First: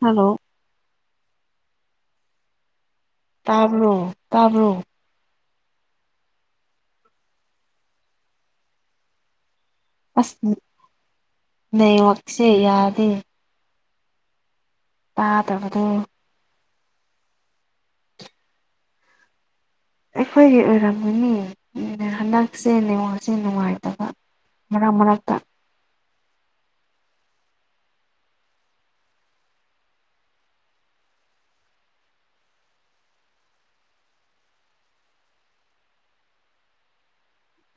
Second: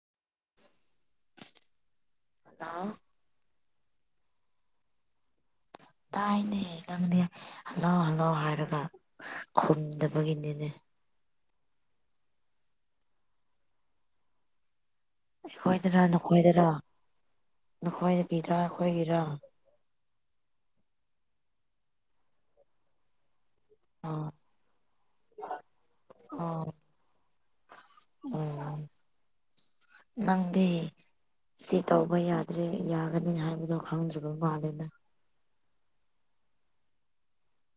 hello ꯑ ꯇꯥꯕꯔꯣ ꯇꯥꯕꯔꯣ ꯇꯥꯏꯅꯦ ꯅꯪꯅꯦ ꯍꯜꯂꯥꯎ ꯍꯜꯂꯥꯎ ꯍꯥꯏꯔꯒ ꯈꯨꯝ ꯑꯁ ꯅꯃꯛꯛꯁꯦ ꯌꯥꯗꯦ ꯇꯥꯗꯕꯗꯣ ꯑꯩꯈꯣꯏꯗꯔ ꯅꯈꯣꯏꯗꯔ ꯅꯈꯣꯏꯗꯕꯤꯔ ꯑꯩꯈꯣꯏꯒꯤꯔ ꯑꯩꯈꯣꯏꯒꯤ ꯑꯣꯏꯔꯝꯃꯤꯅꯤ ꯍꯟꯗꯛꯁꯦ ꯉꯁꯦ ꯅꯨꯡꯉꯥꯏ ꯍꯔ ꯃꯅꯥꯠꯇ ꯑ ꯎꯝ ꯅꯪꯗꯤ ꯁꯤ ꯇꯧꯕ ꯌꯥꯗ꯭ꯔꯦ ꯌꯥꯒꯅꯤ ꯍꯥꯏꯕꯗꯣ ꯈꯪꯗ꯭ꯔꯕ ꯃꯥꯜꯂꯦꯗ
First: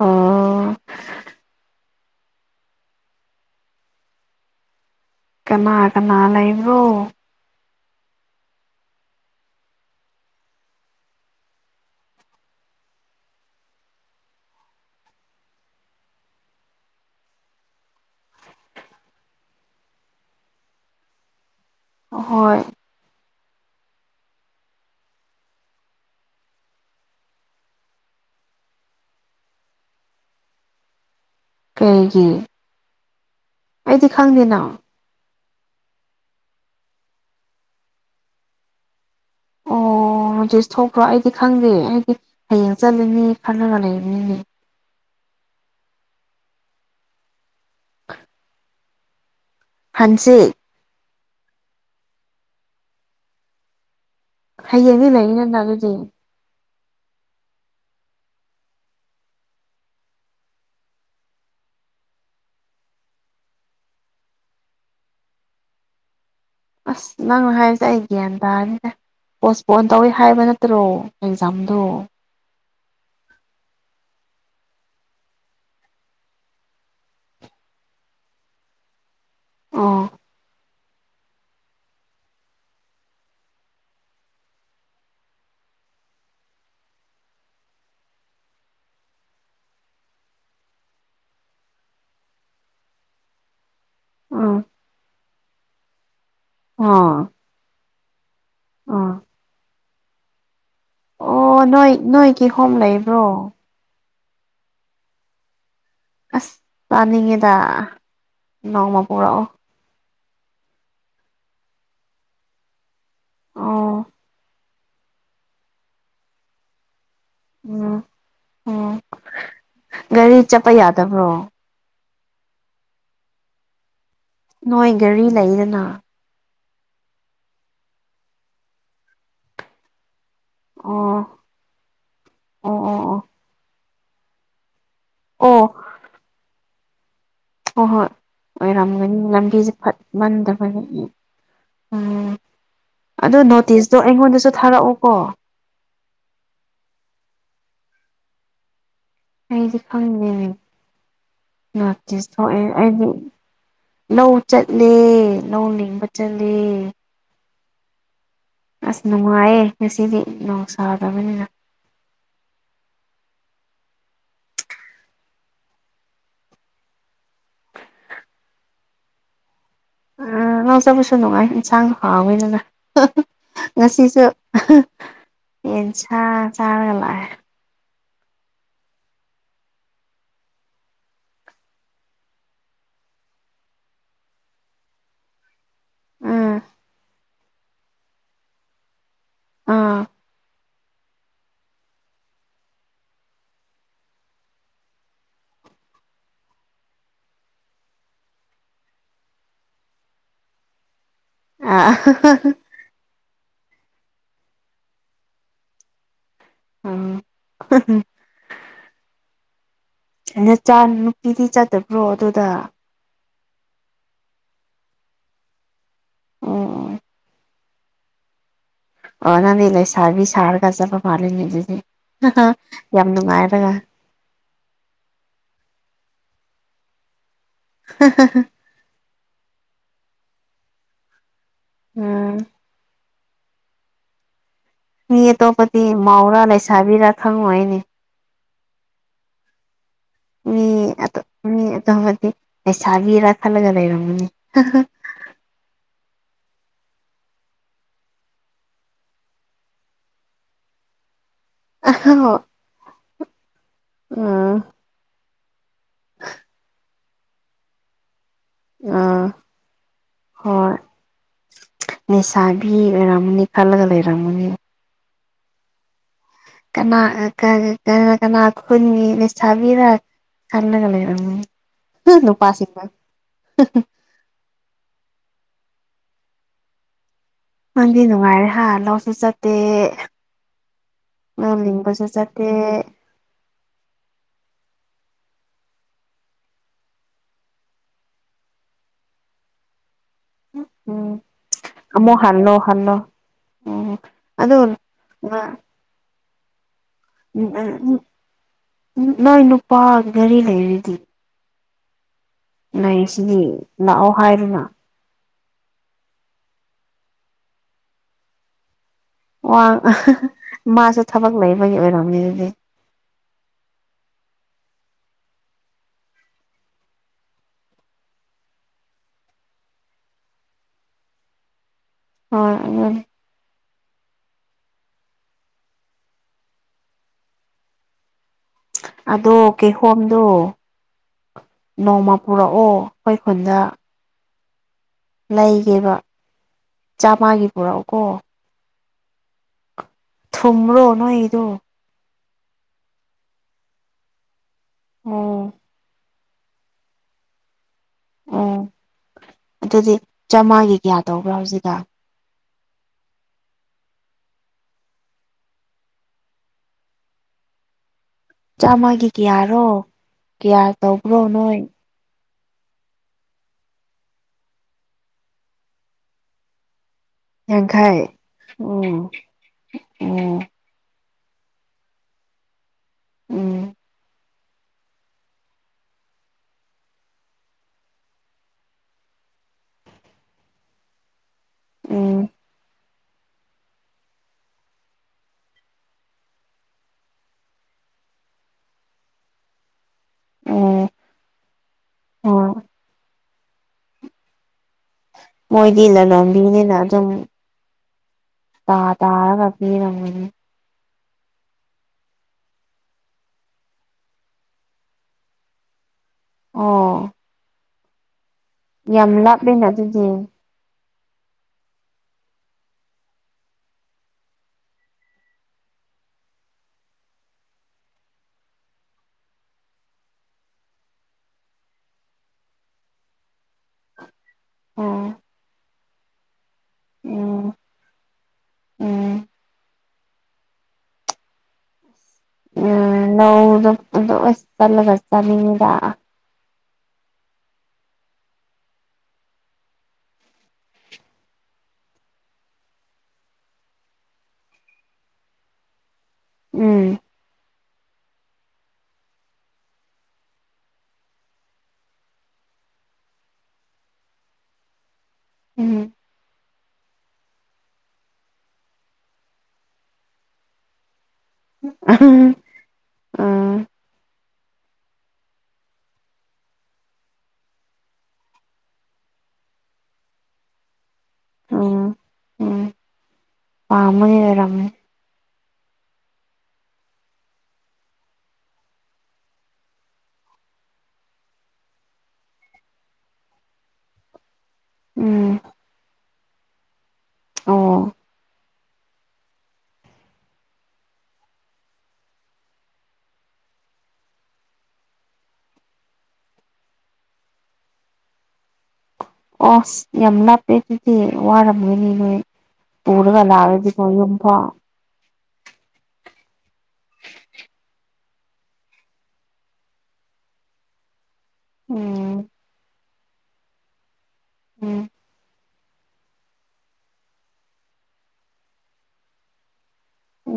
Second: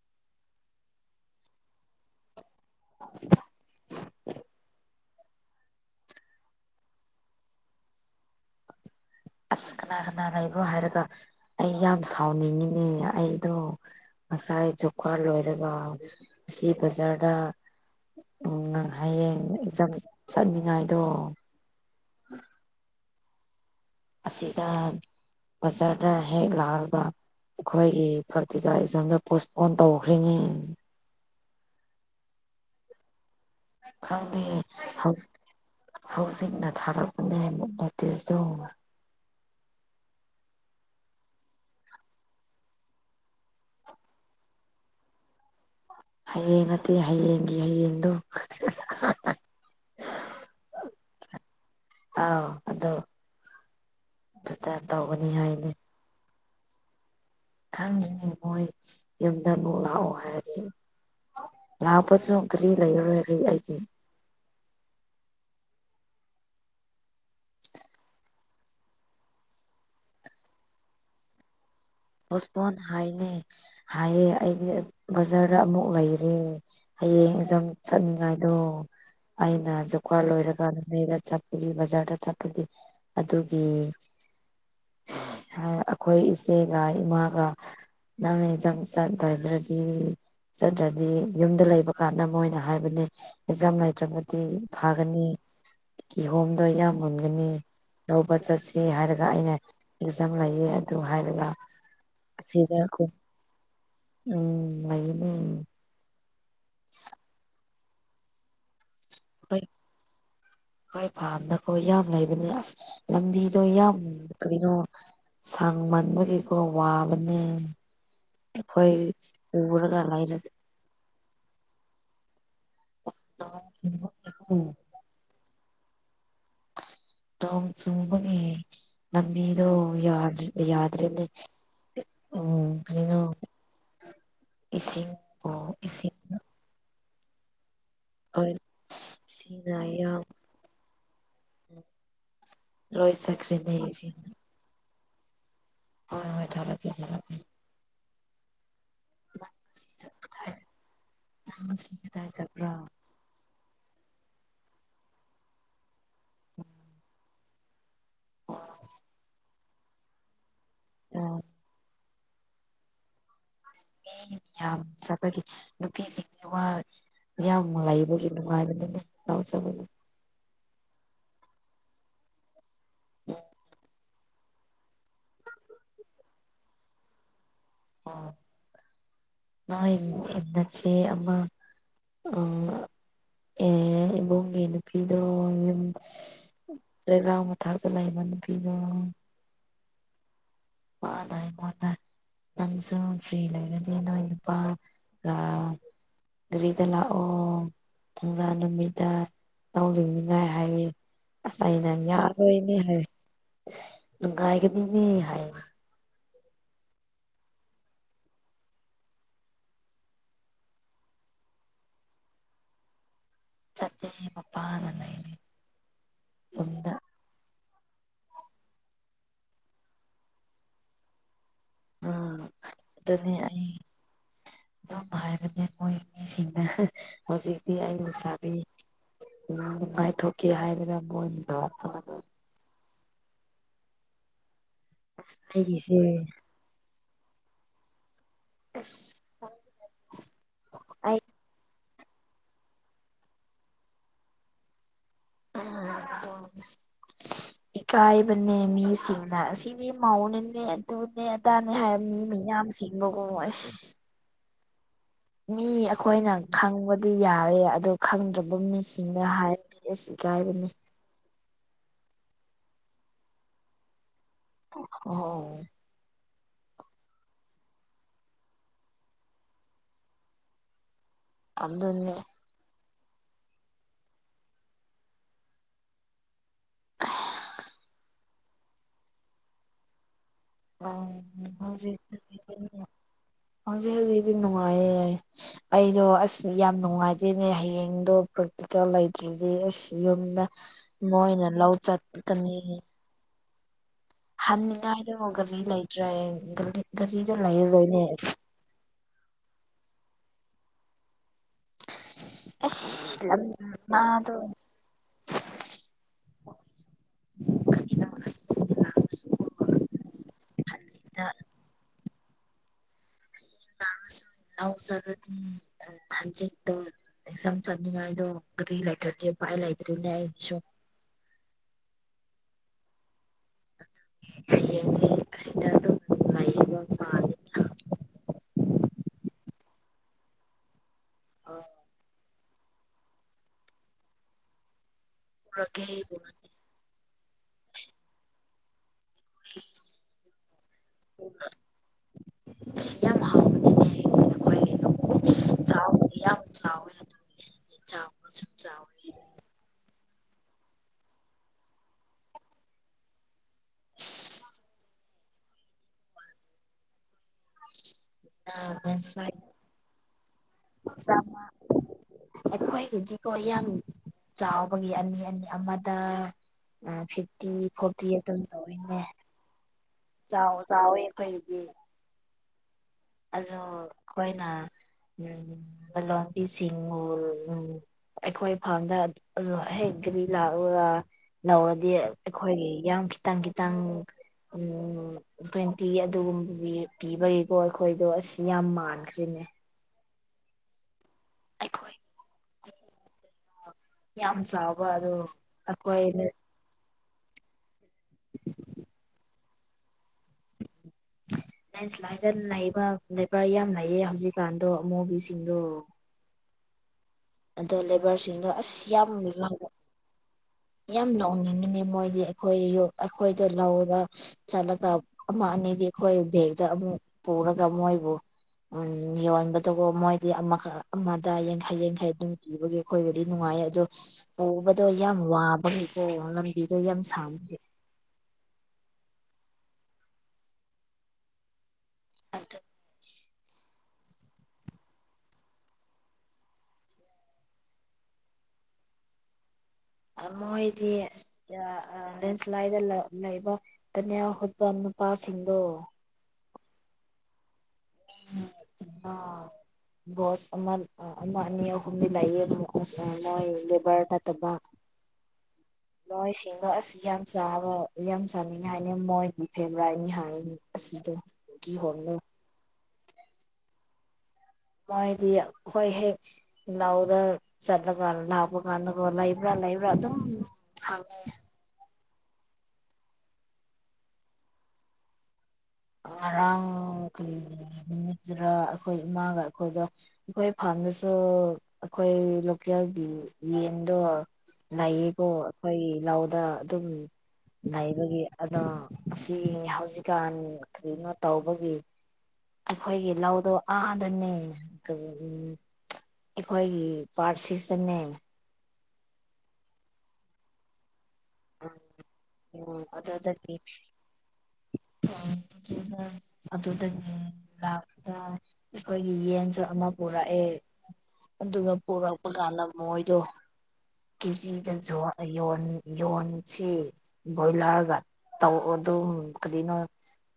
ꯑꯣ [inaudible] ꯀꯅꯥ ꯀꯅꯥ ꯂꯩꯕ꯭ꯔꯣ ꯑꯁ ꯀꯅꯥ ꯀꯅꯥ ꯂꯩꯕ꯭ꯔꯣ ꯍꯥꯏꯔꯒ ꯑꯩ ꯌꯥꯝ ꯁꯥꯎꯅꯤꯡꯉꯤꯅꯦ ꯑꯩꯗꯣ ꯉꯁꯥꯏ ꯖꯣꯕꯀꯥꯔ ꯂꯣꯏꯔꯒ ꯑꯁꯤ ꯕꯖꯥꯔꯗ ꯎꯝ ꯍꯌꯦꯡ ꯑꯦꯛꯖꯝ ꯆꯠꯅꯤꯡꯉꯥꯏꯗꯣ ꯍꯣꯏ ꯑꯁꯤꯗ ꯕꯖꯥꯔꯗ ꯍꯦꯛ ꯂꯥꯛꯑꯕ ꯑꯩꯈꯣꯏꯒꯤ ꯐꯔꯇꯤꯀꯥ ꯑꯦꯛꯖꯥꯝꯒ ꯄꯣꯁꯄꯣꯟ ꯇꯧꯈ꯭ꯔꯤꯅꯦ ꯀꯩꯒꯤ ꯑꯩꯗꯤ ꯈꯥꯗꯦ ꯈꯪꯗꯦꯅ ꯍꯁ ꯍꯧꯖꯤꯛꯅ ꯊꯥꯔꯛꯄꯅꯦ ꯅꯣꯇꯤꯁꯇꯣ ꯑꯣ ꯑꯗꯨꯗꯤ ꯊꯣꯛꯄ꯭ꯔꯣ ꯑꯩꯗꯤ ꯈꯪꯗꯦ ꯑꯩꯗꯤ ꯍꯌꯦꯡ ꯆꯠꯂꯤꯅꯤ ꯈꯜꯂꯒ ꯂꯩꯕꯅꯤꯅꯦ ꯍꯌꯦꯡ ꯅꯠꯇꯦ ꯍꯌꯦꯡꯒꯤ ꯍꯌꯦꯡꯗꯨꯣ ꯍꯟꯆꯦ ꯑꯥꯎ ꯑꯗꯣ ꯑꯗꯨꯗ ꯍꯌꯦꯡꯗꯤ ꯇꯧꯒꯅꯤ ꯂꯩꯅꯤꯗꯅ ꯍꯥꯏꯅꯤ ꯑꯗꯨꯗꯤ ꯈꯪꯉꯦ ꯃꯣꯏ ꯌꯨꯝꯗꯕꯨꯨꯛ ꯂꯥꯛꯑꯣ ꯍꯥꯏꯔꯗꯤ ꯂꯥꯛꯄꯁꯨ ꯀꯔꯤ ꯂꯩꯔꯔꯣꯏꯒ ꯑꯩꯒꯤ ꯑꯁ ꯅꯪꯅ ꯍꯥꯏꯔꯤꯁꯦ ꯑꯩ ꯒ꯭ꯌꯥꯟ ꯇꯥꯔꯅꯤꯅꯦ ꯄꯣꯁꯄꯣꯟ ꯇꯧꯋꯤ ꯍꯥꯏꯕ ꯅꯠꯇ꯭ꯔꯣ ꯑꯦꯛꯖꯥꯝꯗꯣ ꯍꯣꯁꯄꯣꯟ ꯍꯥꯏꯅꯦ ꯍꯥꯏꯌꯦ ꯑꯩꯗꯤ ꯕꯖꯥꯔꯗ ꯑꯃꯨꯛ ꯂꯩꯔꯦ ꯍꯌꯦꯡ ꯑꯦꯛꯖꯝ ꯆꯠꯅꯤꯡꯉꯥꯏꯗꯣ ꯑꯩꯅ ꯑꯣ ꯖꯀꯋꯥꯠ ꯂꯣꯏꯔꯒ ꯑꯗꯨꯩꯗꯄ ꯑꯩꯒꯤ ꯕꯖꯥꯔꯗ ꯆꯠꯄꯒꯤ ꯑꯗꯨꯒꯤ ꯑꯩꯈꯣꯏ ꯏꯆꯦꯒ ꯏꯃꯥꯒ ꯅ ꯪꯁꯟ ꯔꯦꯗ꯭ꯔꯖꯤ ꯆꯗ꯭ꯔꯗꯤ ꯌꯨꯝꯗ ꯂꯩꯕ ꯀꯥꯟꯗ ꯃꯣꯏꯅ ꯍꯥꯏꯕꯅꯦ ꯑꯦꯛꯖꯥꯝ ꯅꯠꯇ꯭ꯔꯒꯗꯤ ꯎꯝ ꯐꯒꯅꯤ ꯀꯤꯍꯣꯝꯗꯣ ꯏꯌꯥꯝ ꯑꯣ ꯃꯨꯟꯒꯅꯤ ꯂꯧꯕ ꯆꯠꯁꯤ ꯑꯣ ꯍꯥꯏꯔꯒ ꯑꯩꯅ ꯑꯦꯛꯖꯥꯝ ꯂꯩꯌꯦ ꯑꯣ ꯅꯣꯏ ꯅꯣꯏ ꯀꯤꯍꯣꯝ ꯁꯤꯗ ꯂꯩꯕ꯭ꯔꯣ ꯎꯝ ꯃꯥꯏꯅꯦ ꯑꯁ ꯄꯥꯅꯤꯡꯉꯤꯗ ꯅꯣꯡꯃ ꯄꯨꯔꯛꯑꯣ ꯑꯩꯈꯣꯏ ꯑꯩꯈꯣꯏ ꯄꯥꯝꯗꯀꯣ ꯌꯥꯝ ꯂꯩꯕꯅꯦ ꯑꯁ ꯂꯝꯕꯤꯗꯣ ꯌꯥꯝ ꯑꯣ ꯀꯔꯤꯅꯣ ꯁꯪ ꯃꯟꯕꯒꯤ ꯑꯗꯨꯒ ꯋꯥꯕꯅꯤ ꯎꯝ ꯑꯩꯈꯣꯏ ꯄꯨꯔꯒ ꯂꯩꯔꯗꯤ ꯆꯞꯄ ꯌꯥꯗꯕ꯭ꯔꯣ ꯎꯝ ꯅꯣꯏ ꯘꯔꯤ ꯂꯩꯗꯅ ꯅꯣꯡ ꯆꯨꯕꯒꯤ ꯂꯝꯕꯤꯗꯣ ꯌꯥꯗ ꯑꯣ ꯌꯥꯗ꯭ꯔꯦꯅꯦ ꯎꯝ ꯑꯣ ꯑꯣ ꯑꯣ ꯀꯔꯤꯅ ꯏꯁꯤꯡ ꯑꯣ ꯏꯁꯤꯡ ꯍꯣꯏ ꯍꯣꯏ ꯑꯣꯏꯔꯝꯒꯅꯤ ꯂꯝꯕꯤꯁꯦ ꯁꯤꯅ ꯐꯠ ꯌꯥꯝ ꯃꯟꯗꯕꯒꯤ ꯎꯝ ꯂꯣꯏ ꯑꯗꯨ ꯆꯠꯈ꯭ꯔꯦꯅꯦ ꯅꯣꯇꯤꯁꯇꯣ ꯏꯁꯤꯡ ꯑꯩꯉꯣꯟꯗꯁꯨ ꯊꯥꯔꯛꯎꯀꯣ ꯍꯣꯏ ꯍꯣꯏ ꯊꯔꯛꯀꯦ ꯊꯔꯛꯀꯦ ꯑꯩꯗꯤ ꯈꯪꯗꯦꯅꯦ ꯉꯁꯤ ꯀꯗꯥꯏ ꯅꯣꯇꯤꯁ ꯊꯣꯛꯑꯦ ꯆꯠꯄ꯭ꯔꯥ ꯑꯩꯗꯤ ꯂꯧ ꯆꯠꯂꯦ ꯂꯧ ꯂꯤꯡꯕ ꯆꯠꯂꯦ ꯑꯁ ꯅꯨꯡꯉꯥꯏꯌꯦ ꯉꯁꯤꯗꯤ ꯅꯣꯡꯁꯨ ꯑꯣ ꯃꯤ ꯌꯥꯝ [unintelligible] ꯅꯨꯄꯤꯁꯤꯡꯒꯤ ꯋꯥ ꯌꯥꯝꯌꯥꯝ ꯂꯩꯕꯒꯤ ꯅꯨꯡꯉꯥꯏꯕꯗꯨꯅꯦ ꯂꯥꯎꯖꯕꯒꯤ ꯉꯥꯎꯖꯕꯁꯨ ꯅꯨꯡꯉꯥꯏ ꯌꯦꯟꯁꯥꯡ ꯍꯥꯎꯋꯤꯗꯅ ꯉꯁꯤꯁꯨ ꯌꯦꯁ ꯆꯥꯔꯒꯂ ꯑ [unintelligible] ꯅꯆꯦ ꯑꯃ ꯑꯦ ꯏꯕꯨꯡꯒꯤ ꯅꯨꯄꯤꯗꯣ ꯎꯝ ꯆꯩꯕꯔꯥꯎ ꯃꯊꯥꯛꯛꯇ ꯂꯩꯕ ꯅꯨꯄꯤꯗꯣ ꯑꯥ ꯃꯥꯗꯥꯏ ꯃꯣꯗ ꯅꯪꯁꯨ ꯐ꯭ꯔꯤ ꯂꯩꯔꯗꯤ ꯅꯣꯏ ꯅꯨꯄꯥ ꯒꯔꯤꯗ ꯂꯥꯛ ꯑꯣ ꯊꯪꯖꯥ ꯅꯨꯃꯤꯠꯇ ꯂꯧ ꯂꯤꯡꯅꯤꯉꯥꯏ ꯍꯥꯏꯌꯦ ꯑꯁ ꯑꯥ ꯑꯩꯅ ꯌꯥꯔꯣꯏꯅꯦ ꯍꯥꯏ ꯅꯨꯡꯉꯥꯏꯒꯅꯤꯅꯦ ꯍꯥꯏ ꯎꯝ [unintelligible] ꯅꯆꯥꯅꯨꯄꯤꯗꯤ ꯆꯠꯇꯕ꯭ꯔꯣ ꯑꯗꯨꯗ ꯆꯠꯇꯦ ꯃꯄꯥꯒ ꯂꯩꯔꯤ ꯑꯣ ꯌꯨꯝꯗ ꯑꯣ ꯅꯪꯗꯤ ꯂꯩꯁꯥꯕꯤ ꯁꯥꯔꯒ ꯆꯠꯕ ꯃꯥꯜꯂꯤꯅꯤ ꯑꯗꯨꯗꯤ ꯑꯥ [unintelligible] ꯌꯥꯝ ꯑꯗꯨꯅꯦ ꯅꯨꯡꯉꯥꯏꯔꯒ ꯑꯩ ꯑꯗꯨꯝ ꯍꯥꯏꯕꯅꯦ ꯃꯣꯏ ꯃꯤꯁꯤꯡꯅ ꯍꯧꯖꯤꯛꯇꯤ ꯑꯩ ꯂꯩꯁꯥꯕꯤ ꯅꯨꯡꯉꯥꯏꯊꯣꯛꯀꯦ ꯍꯥꯏꯕꯗ [unintelligible] ꯑꯃꯗꯣ ꯎꯝ ꯃꯤ ꯑꯇꯣꯞꯄꯗꯤ ꯑꯩꯒꯤꯁꯦ ꯃꯧꯔꯥ ꯂꯩꯁꯥꯕꯤꯔ ꯈꯪꯉꯣꯏꯅꯦ ꯑꯦꯁ ꯃꯤ ꯃꯤ ꯑꯇꯣꯄꯗꯤ ꯂꯩꯁꯥꯕꯤꯔ ꯈꯜꯂꯒ ꯂꯩꯔꯝꯒꯅꯤ [unintelligible] ꯏꯀꯥꯏꯕꯅꯦ ꯃꯤꯁꯤꯡꯅ ꯑꯁꯤꯗꯤ ꯃꯧꯅꯤꯅꯦ ꯑꯗꯨꯅꯦ ꯑꯗꯥꯅꯦ ꯑꯍꯣ ꯍꯥꯏꯕꯅꯤ ꯃꯤ ꯃꯌꯥꯝ ꯁꯤꯡꯕꯒꯨꯝ ꯑꯁ ꯑꯝ ꯃꯤ ꯑꯩꯈꯣꯏꯅ ꯈꯪꯕꯗꯤ ꯌꯥꯔꯦ ꯑꯗꯨ ꯈꯪꯗ꯭ꯔꯕ ꯃꯤꯁꯤꯡꯅ ꯎꯝ ꯍꯥꯏꯔꯗꯤ ꯑꯩꯁꯨ ꯏꯀꯥꯏꯕꯅꯤ ꯍꯣꯏ ꯂꯩꯁꯥꯕꯤ ꯑꯣꯏꯔꯝꯃꯅꯤ ꯈꯜꯂꯒ ꯂꯩꯔꯝꯃꯅꯤ [unintelligible] ꯀꯅꯥ ꯀꯅꯥ ꯀꯅꯥ ꯈꯨꯟꯒꯤ ꯂꯩꯁꯥꯕꯤꯔ ꯈꯜꯂꯒ ꯂꯩꯔꯝꯒꯅꯤ ꯑꯗꯨꯅꯦ [unintelligible] ꯅꯨꯄꯥꯁꯤꯡꯅ [unintelligible] [unintelligible] ꯅꯪꯗꯤ ꯅꯨꯡꯉꯥꯏꯔꯦ ꯍꯥ ꯂꯧꯁꯨ ꯆꯠꯇꯦ ꯂꯧ ꯂꯤꯡꯕꯁꯨ ꯆꯠꯇꯦ [unintelligible] ꯅꯨꯡꯉꯥꯏ ꯌꯦ ꯑꯩꯗꯣ ꯑꯁ ꯌꯥꯝ ꯅꯨꯡꯉꯥꯏꯇꯦꯅꯦ ꯍꯌꯦꯡꯗꯣ ꯄ꯭ꯔꯦꯛꯇꯤꯀꯦꯜ ꯂꯩꯇ꯭ꯔꯗꯤ ꯑꯁ ꯌꯨꯝꯗ ꯎꯝ ꯃꯣꯏꯅ ꯂꯧ ꯑꯃꯨꯛ ꯍꯜꯂꯣ ꯆꯠꯀꯅꯤ ꯍꯜꯂꯣ ꯎꯝ ꯑꯗꯨ ꯍꯟꯅꯤꯡꯉꯥꯏꯗꯣ ꯒꯥꯔꯤ ꯂꯩꯇ꯭ꯔꯦ ꯒꯥꯔꯤ ꯒꯥꯔꯤꯗꯣ ꯎꯝ ꯎ ꯎꯝ ꯂꯩꯔꯔꯣꯏꯅꯦ ꯎꯝ ꯅꯣꯏ ꯅꯨꯄꯥ ꯒꯥꯔꯤ ꯂꯩꯔꯗꯤ ꯑꯦꯁ ꯂꯝ ꯂꯩꯔꯤꯁꯤꯗꯤ ꯂꯥꯛꯑꯣ ꯃꯥꯗꯣ ꯍꯥꯏꯗꯅ ꯀꯔꯤꯅꯣ ꯋꯥ ꯃꯥꯁꯨ ꯍꯟꯖꯤꯛꯇ ꯊꯕꯛ ꯂꯩꯕꯒꯤ ꯑꯣꯏꯔꯝꯅꯤ ꯑꯗꯨꯗꯤ [unintelligible] ꯍꯟꯖꯤꯛꯇꯣ ꯑꯦꯛꯖꯦꯝ ꯆꯠꯅꯤꯡꯉꯥꯏꯗꯣ ꯒꯔꯤ ꯂꯩꯇ꯭ꯔꯥꯗꯤ ꯎꯄꯥꯏ ꯂꯩꯇꯦꯔꯅꯩ ꯑꯩꯁꯨ [unintelligible] [unintelligible] ꯁꯤꯗꯗꯨꯝ ꯂꯥꯏꯌꯦꯕ ꯄꯥ ꯑꯗꯣ ꯀꯦꯍꯣꯝꯗꯣ ꯍꯣꯏ ꯅꯣꯡꯃ ꯄꯨꯔꯛꯑꯣ ꯑꯩꯈꯣꯏ ꯈꯨꯟꯗ ꯄꯨꯔꯛꯀꯦ ꯂꯩꯒꯦꯕ ꯄꯨꯔꯛꯀꯦ ꯆꯥꯝꯃꯒꯤ ꯄꯨꯔꯛꯎꯀꯣ [inaudible] ꯊꯨꯝꯂꯣ ꯄꯨꯔꯛꯀꯦ ꯅꯣꯏꯗꯣ ꯑꯁ ꯌꯥꯝ ꯍꯥꯎꯕꯅꯤꯅꯦ [unintelligible] ꯂꯧꯗꯤ ꯑꯣ ꯆꯥꯎꯕꯗꯤ ꯌꯥꯝ ꯆꯥꯎꯋꯦ ꯑꯗꯨ ꯑꯩ ꯆꯥꯎꯕꯁꯨ ꯑꯣ ꯆꯥꯎꯋꯦ ꯑꯗꯨꯗꯤ ꯆꯥꯝꯃꯉꯥꯒꯤ ꯀꯌꯥ ꯇꯧꯕ꯭ꯔꯥ ꯍꯧꯖꯤꯛꯀꯥꯟ [unintelligible] [inaudible] ꯆꯥꯝꯃꯒꯤ ꯂꯦꯟꯁ꯭ꯂꯥꯏꯠ ꯀꯌꯥꯔꯣ ꯀꯌꯥ ꯇꯧꯕ꯭ꯔꯣ ꯆꯥꯝꯃ ꯅꯣꯏ ꯑꯩꯈꯣꯏꯒꯤꯗꯤꯀꯣ ꯌꯥꯝ ꯆꯥꯎꯕꯒꯤ ꯑꯅꯤ ꯑꯅꯤ ꯑꯃꯗ ꯐꯤꯐꯇꯤ ꯌꯥꯡꯈꯩ ꯐꯣꯔꯇꯤ ꯑꯗꯨꯝ ꯇꯧꯏꯅꯦ ꯑꯣ ꯑꯣ ꯆꯥꯎꯋꯦ ꯆꯥꯎꯋꯦ ꯑꯩꯈꯣꯏꯒꯤꯗꯤ ꯎꯝ ꯎꯝ ꯑꯖꯣꯜ ꯑꯩꯈꯣꯏꯅ ꯂꯥꯂꯣꯟꯕꯤꯁꯤꯡꯕꯨ ꯎꯝ ꯑꯩꯈꯣꯏ ꯐꯥꯝꯗ ꯍꯦꯛ ꯒꯔꯤ ꯂꯥꯛꯎꯔꯥ ꯂꯧꯔꯗꯤ ꯎꯝ ꯑꯩꯈꯣꯏꯒꯤ ꯌꯥꯝ ꯈꯤꯇꯪ ꯈꯤ ꯇꯥꯡ ꯇ꯭ꯋꯦꯟꯇꯤ ꯑꯗꯨꯒꯨꯝꯕ ꯄꯤꯕꯒꯤꯀꯣ ꯑꯩꯈꯣꯏꯗꯣ ꯑꯦꯁ ꯌꯥꯝ ꯃꯥꯟꯈ꯭ꯔꯤꯅꯦ ꯑꯣ ꯑꯩꯈꯣꯏ ꯍꯣꯏ ꯌꯥꯝ ꯆꯕ ꯑꯗꯣ ꯑꯩꯈꯣꯏꯅ ꯃꯤꯅꯤꯅ ꯑꯗꯨꯝ ꯇꯥ ꯇꯥꯔꯒ ꯄꯤꯔꯝꯒꯅꯤ [inaudible] ꯂꯥꯏꯟꯁꯂꯥꯏꯗ ꯂꯩꯕ ꯂꯦꯕꯔ ꯌꯥꯝ ꯂꯩꯌꯦ ꯍꯧꯖꯤꯛꯀꯥꯟꯗꯣ ꯑꯃꯨꯕꯤꯁꯤꯡꯗꯣ ꯑꯣ ꯑꯗꯣ ꯂꯦꯕꯔꯁꯤꯡꯗꯣ ꯑꯁ ꯌꯥꯝ ꯂꯥꯎꯕ [inaudible] ꯌꯥꯝ ꯂꯥꯎꯅꯤꯡꯉꯥꯅꯦ ꯃꯣꯏꯗꯤ ꯑꯩꯈꯣꯏ ꯑꯩꯈꯣꯏꯗ ꯂꯧꯔꯒ ꯆꯠꯂꯒ ꯑꯃ ꯑꯅꯤꯗꯤ ꯑꯩꯈꯣꯏ ꯕꯦꯒꯗ ꯑꯃꯨꯛ ꯄꯨꯔꯒ ꯃꯣꯏꯕꯨ ꯎꯝ ꯌꯣꯟꯕꯗꯒꯣ ꯃꯣꯏꯗꯤ ꯑꯃꯈꯛ ꯑꯃꯗ ꯌꯥꯡꯈꯩ ꯌꯥꯡꯈꯩ ꯑꯗꯨꯝ ꯄꯤꯕꯒꯤ ꯑꯩꯈꯣꯏꯒꯗꯤ ꯅꯨꯡꯉꯥꯏ ꯑꯗꯣ ꯄꯨꯕꯗꯣ ꯑꯣ ꯌꯥꯝ ꯋꯥꯕꯒꯤꯀꯣ ꯂꯝꯕꯤꯗꯣ ꯌꯥꯝ ꯎꯝ ꯁꯥꯡꯕꯒꯤ ꯎꯝ ꯎꯝ ꯅꯥꯎꯗꯣ ꯑꯗꯣ ꯇꯠꯂꯒ ꯆꯅꯤꯡꯉꯤꯗ ꯃꯣꯏꯗꯤ ꯂꯦꯟꯁ꯭ꯂꯥꯏꯗ ꯂꯥ ꯂꯩꯕ ꯇꯅꯦꯜꯌꯥ ꯍꯨꯠꯄ ꯅꯨꯄꯥꯁꯤꯡꯗꯣ ꯎꯝ ꯑꯥ ꯕꯣꯁ ꯑꯃ ꯑꯃ ꯑꯅꯤ ꯑꯍꯨꯝꯗꯤ ꯂꯩꯌꯦ ꯃꯣꯏ ꯂꯦꯕꯔ ꯅꯠꯇꯕ ꯎꯝ ꯅꯣꯏꯁꯤꯡꯗꯣ ꯑꯁ ꯌꯥꯝ ꯆꯥꯕ ꯌꯥꯝ ꯆꯥꯅꯤꯡꯉꯦ ꯍꯥꯏꯅꯦ ꯃꯣꯏꯒꯤ ꯐꯦꯚꯣꯔꯥꯏꯠꯅꯤ ꯍꯥꯏꯅꯤ ꯑꯁꯤꯗꯣ ꯀꯤꯍꯣꯝꯔꯣ ꯎꯝ ꯃꯗꯤ ꯍꯣꯏ ꯍꯦꯛ ꯂꯧꯗ ꯆꯠꯂꯀꯟ ꯂꯥꯛꯄꯀꯟꯗꯀꯣ ꯂꯩꯕ꯭ꯔꯥ ꯂꯩꯕ꯭ꯔꯥ ꯑꯗꯨꯝ ꯍꯪꯉꯦ ꯎꯝ ꯄꯥꯎꯃꯩ ꯑꯣꯏꯔꯝꯅꯤ ꯉꯔꯥꯡ ꯀꯔꯤ ꯅꯨꯃꯤꯠꯇꯔ ꯑꯩꯈꯣꯏ ꯏꯃꯥꯒ ꯑꯩꯈꯣꯏꯗ ꯑꯩꯈꯣꯏ ꯐꯥꯔꯝꯗꯁꯨ ꯑꯩꯈꯣꯏ ꯂꯣꯀꯦꯜꯒꯤ ꯌꯦꯟꯗꯣ ꯂꯩꯌꯦꯀꯣ ꯎꯝ ꯑꯩꯈꯣꯏ ꯂꯧꯗ ꯑꯗꯨꯝ ꯑꯣ ꯂꯩꯕꯒꯤ ꯑꯗꯣ ꯑꯁꯤ ꯍꯧꯖꯤꯛꯀꯥꯟ ꯀꯔꯤꯅꯣ ꯇꯧꯕꯒꯤ ꯑꯩꯈꯣꯏꯒꯤ ꯂꯧꯗꯣ ꯑꯥꯗꯅꯦ ꯎꯝ ꯑꯩꯈꯣꯏꯒꯤ ꯄꯥꯔꯠ ꯁꯤꯛꯁꯇꯅꯦ ꯑꯁ ꯌꯥꯝ ꯅꯄ ꯑꯦ ꯑꯗꯨꯗꯤ ꯋꯥꯔꯝꯒꯅꯤꯍꯦ ꯄꯨꯔꯒ ꯑꯗꯨꯗꯒꯤ ꯂꯥꯛꯔꯗꯤꯀꯣ ꯌꯨꯝ ꯐꯥꯎ ꯑꯗꯨꯗꯒꯤ ꯂꯥꯛꯇ ꯑꯩꯈꯣꯏꯒꯤ ꯌꯦꯟꯁꯨ ꯑꯃ ꯄꯨꯔꯛꯑꯦ ꯑꯗꯨꯒ ꯎꯝ ꯄꯨꯔꯛꯄ ꯀꯥꯟꯗ ꯃꯣꯏꯗꯣ ꯀꯦꯖꯤꯗ ꯎꯝ ꯖꯣꯠ ꯌꯣꯟꯅꯤ ꯌꯣꯟꯁꯤ ꯕꯣꯏꯂꯔꯒ ꯇꯧꯔꯛꯑꯣ ꯑꯗꯨꯝ ꯀꯔꯤꯅꯣ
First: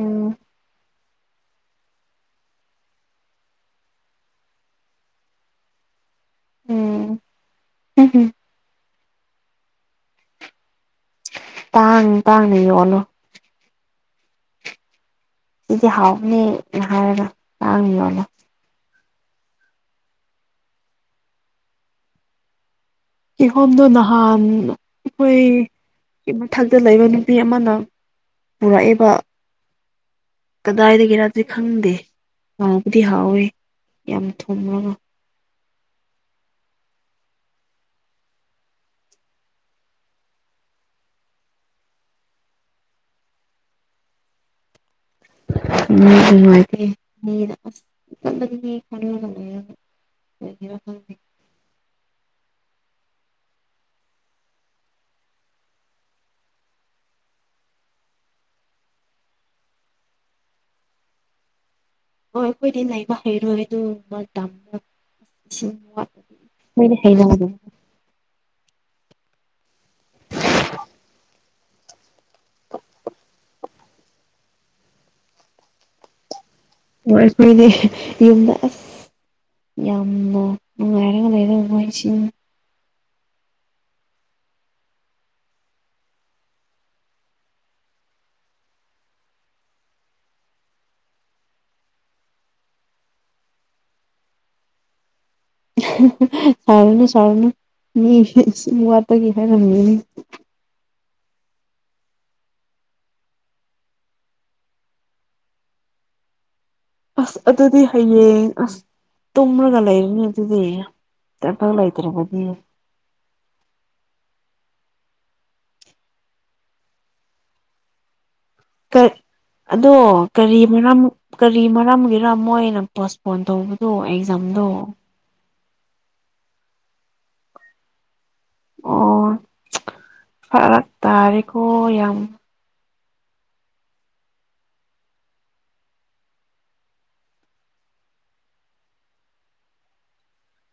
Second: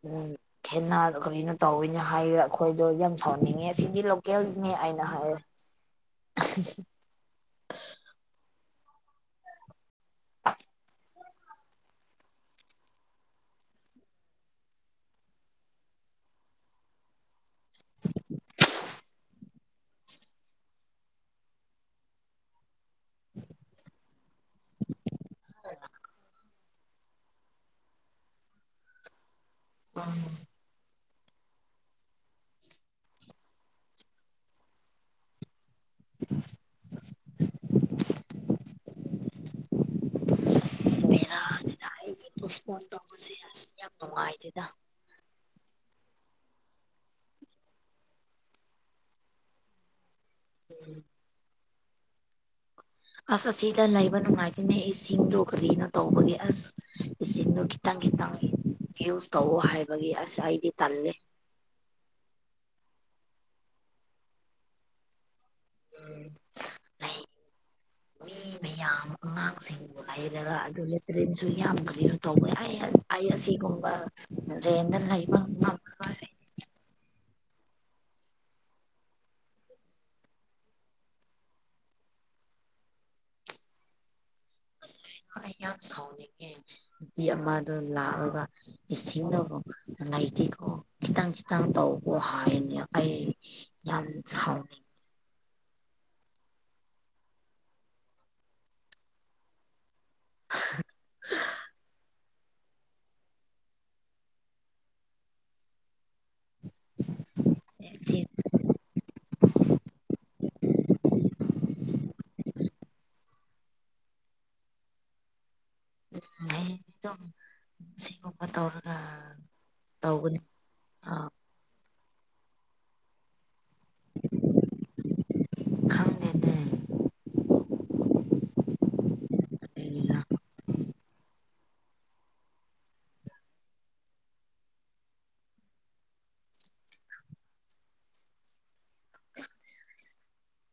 ꯎꯝ ꯈꯦꯅꯥꯟ ꯀꯕꯤꯅꯠ ꯇꯧꯋꯤꯅ ꯍꯥꯏꯈ꯭ꯔꯦ ꯑꯩꯈꯣꯏꯗꯣ ꯌꯥꯝ ꯁꯥꯎꯍꯟꯅꯤꯡꯉꯦ ꯁꯤꯗꯤ ꯂꯣꯀꯦꯜꯅꯦ ꯑꯩꯅ ꯍꯥꯏꯔꯦ [unintelligible] ꯎꯝ ꯍꯝ [inaudible] ꯇꯥꯡ ꯇꯥꯡꯅ ꯌꯣꯟꯔꯣ ꯁꯤꯗꯤ ꯍꯥꯎꯅꯦ ꯍꯥꯏꯔꯒ ꯇꯥꯡꯅ ꯌꯣꯜꯂꯦ ꯀꯤꯍꯣꯝꯗꯣ ꯅꯍꯥꯟ ꯑꯩꯈꯣꯏ [unintelligible] ꯗ ꯂꯩꯕ ꯅꯨꯄꯤ ꯑꯃꯅ ꯄꯨꯔꯛꯑꯦꯕ ꯎꯝ ꯀꯗꯥꯏꯗꯒꯤꯔꯗꯤ ꯈꯪꯗꯦ ꯌꯥꯝꯅꯕꯨꯗꯤ ꯍꯥꯎꯋꯦ ꯌꯥꯝ ꯊꯨꯝꯃꯒ [unintelligible] [unintelligible] ꯅꯥꯗꯦꯗꯥ ꯑꯩꯒꯤ ꯄꯣꯁꯄꯣꯟ ꯇꯧꯕꯁꯦ ꯑꯁ ꯌꯥꯝ ꯅꯨꯡꯉꯥꯏ ꯇꯦꯗꯥ [unintelligible] ꯀꯔꯤꯒꯤꯔ ꯈꯪꯗꯦ ꯑꯁ ꯑꯁꯤꯗ ꯂꯩꯕ ꯅꯨꯡꯉꯥꯏꯇꯅꯦ ꯑꯩꯁꯤꯡꯗꯣ ꯀꯔꯤꯅ ꯇꯧꯕꯒꯤ ꯑꯁ ꯏꯁꯤꯡꯗꯣ ꯈꯤꯇꯪ ꯈꯤꯇꯪ ꯌꯨꯁ ꯇꯧꯋꯣ ꯍꯥꯏꯕꯒꯤ ꯑꯁ ꯑꯩꯗꯤ ꯇꯜꯂꯤ ꯍꯣꯏ ꯑꯩꯈꯣꯏꯗꯤ ꯂꯩꯥꯏꯕ ꯍꯩꯔꯣꯏ ꯑꯗꯨꯒꯨꯝꯕ ꯇꯝꯃꯣ ꯏꯁꯤꯡ ꯋꯥꯠꯔꯗꯤ ꯃꯣꯏꯗꯤ ꯂꯩ ꯍꯩꯅꯒꯗꯔ ꯃꯤ ꯃꯌꯥꯝ ꯑꯉꯥꯡꯁꯤꯡꯕꯄ ꯂꯩꯔꯒ ꯑꯗꯨ ꯂꯦꯇ꯭ꯔꯤꯟꯁꯨ ꯌꯥꯝ [unintelligible] ꯇꯧꯋꯦ ꯑꯩ ꯑꯩ ꯑꯁꯤꯒꯨꯝꯕ ꯔꯦꯟꯗ ꯂꯩꯕ ꯉꯝ [unintelligible] ꯌꯨꯝꯗ ꯑꯁ ꯌꯥꯝꯅ ꯅꯨꯡꯉꯥꯏꯔꯒ ꯂꯩ ꯃꯣꯏꯁꯤꯡ ꯑꯁ ꯀꯩꯅꯣ ꯑꯩ ꯌꯥꯝ ꯁꯥꯎꯅꯤꯡꯉꯦ ꯅꯨꯄꯤ ꯑꯃꯗ ꯂꯥꯛꯑꯒ ꯏꯁꯤꯡꯗꯣ ꯂꯩꯇꯦꯀꯣ ꯈꯤꯇꯪ ꯈꯤꯇꯪ ꯇꯧꯀꯣ ꯍꯥꯏꯌꯦꯅꯦ ꯑꯩ ꯌꯥꯝ ꯁꯥꯎꯅꯤꯡ ꯁꯥꯥꯎꯔꯨꯅꯨ ꯁꯥꯥꯎꯔꯨꯅꯨ ꯃꯤ ꯁꯨꯝ ꯋꯥꯠꯄꯒꯤ ꯍꯥꯏꯔꯝꯃꯤꯅꯤ [unintelligible] [unintelligible] ꯑꯁ ꯑꯗꯨꯗꯤ ꯁꯤ ꯍꯌꯦ ꯑꯁ ꯇꯨꯝꯔꯒ ꯂꯩꯕꯅꯤ ꯑꯗꯨꯗꯤ ꯊꯕꯛ ꯂꯩꯇ꯭ꯔꯕꯗꯤ [unintelligible] ꯑꯗꯣ ꯇꯧꯒꯅꯤ ꯀꯔꯤ ꯃꯔꯝ ꯑꯥ ꯀꯔꯤ ꯃꯔꯝꯒꯤꯔ ꯃꯣꯏꯅ ꯄꯣꯁꯄꯣꯟ ꯇꯧꯕ ꯑꯣ ꯑꯦꯛꯖꯥꯝꯗꯣ ꯈꯪꯗꯦꯅꯦ ꯑꯣ ꯇ ꯂ ꯐꯔꯛ ꯇꯥꯔꯦꯀꯣ ꯌꯥꯝ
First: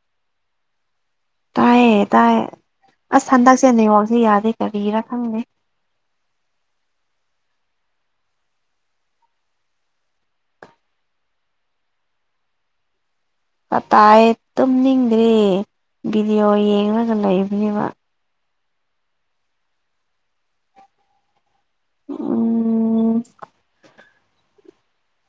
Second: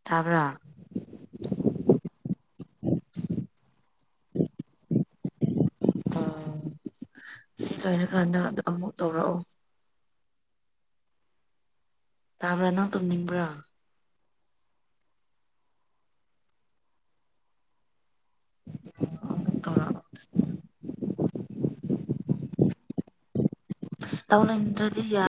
ꯇꯕꯔ ꯇꯥꯏꯌꯦ ꯇꯥꯏ ꯑꯁ ꯍꯟꯗꯛꯁꯦ ꯅꯤꯉꯣꯜꯁꯦ ꯌꯥꯗꯦ ꯀꯔꯤꯔꯥ ꯈꯪꯅꯤ ꯎꯝ ꯁꯤ ꯂꯣꯏꯔꯀꯥꯟꯗ ꯑ ꯑꯃꯨꯛ ꯇꯧꯔꯛꯑꯣ ꯇꯥꯕ꯭ꯔꯥ ꯅꯪ ꯇꯨꯝꯅꯤꯡꯕ꯭ꯔꯣ ꯀꯇꯥꯏ ꯇꯨꯝꯅꯤꯡꯗ꯭ꯔꯤ ꯚꯤꯗꯤꯑꯣ ꯌꯦꯡꯂꯡꯒ ꯂꯩꯕꯅꯦꯕ ꯛꯇ ꯎꯝ ꯇꯧꯅ ꯏꯅꯗꯤ ꯌꯥ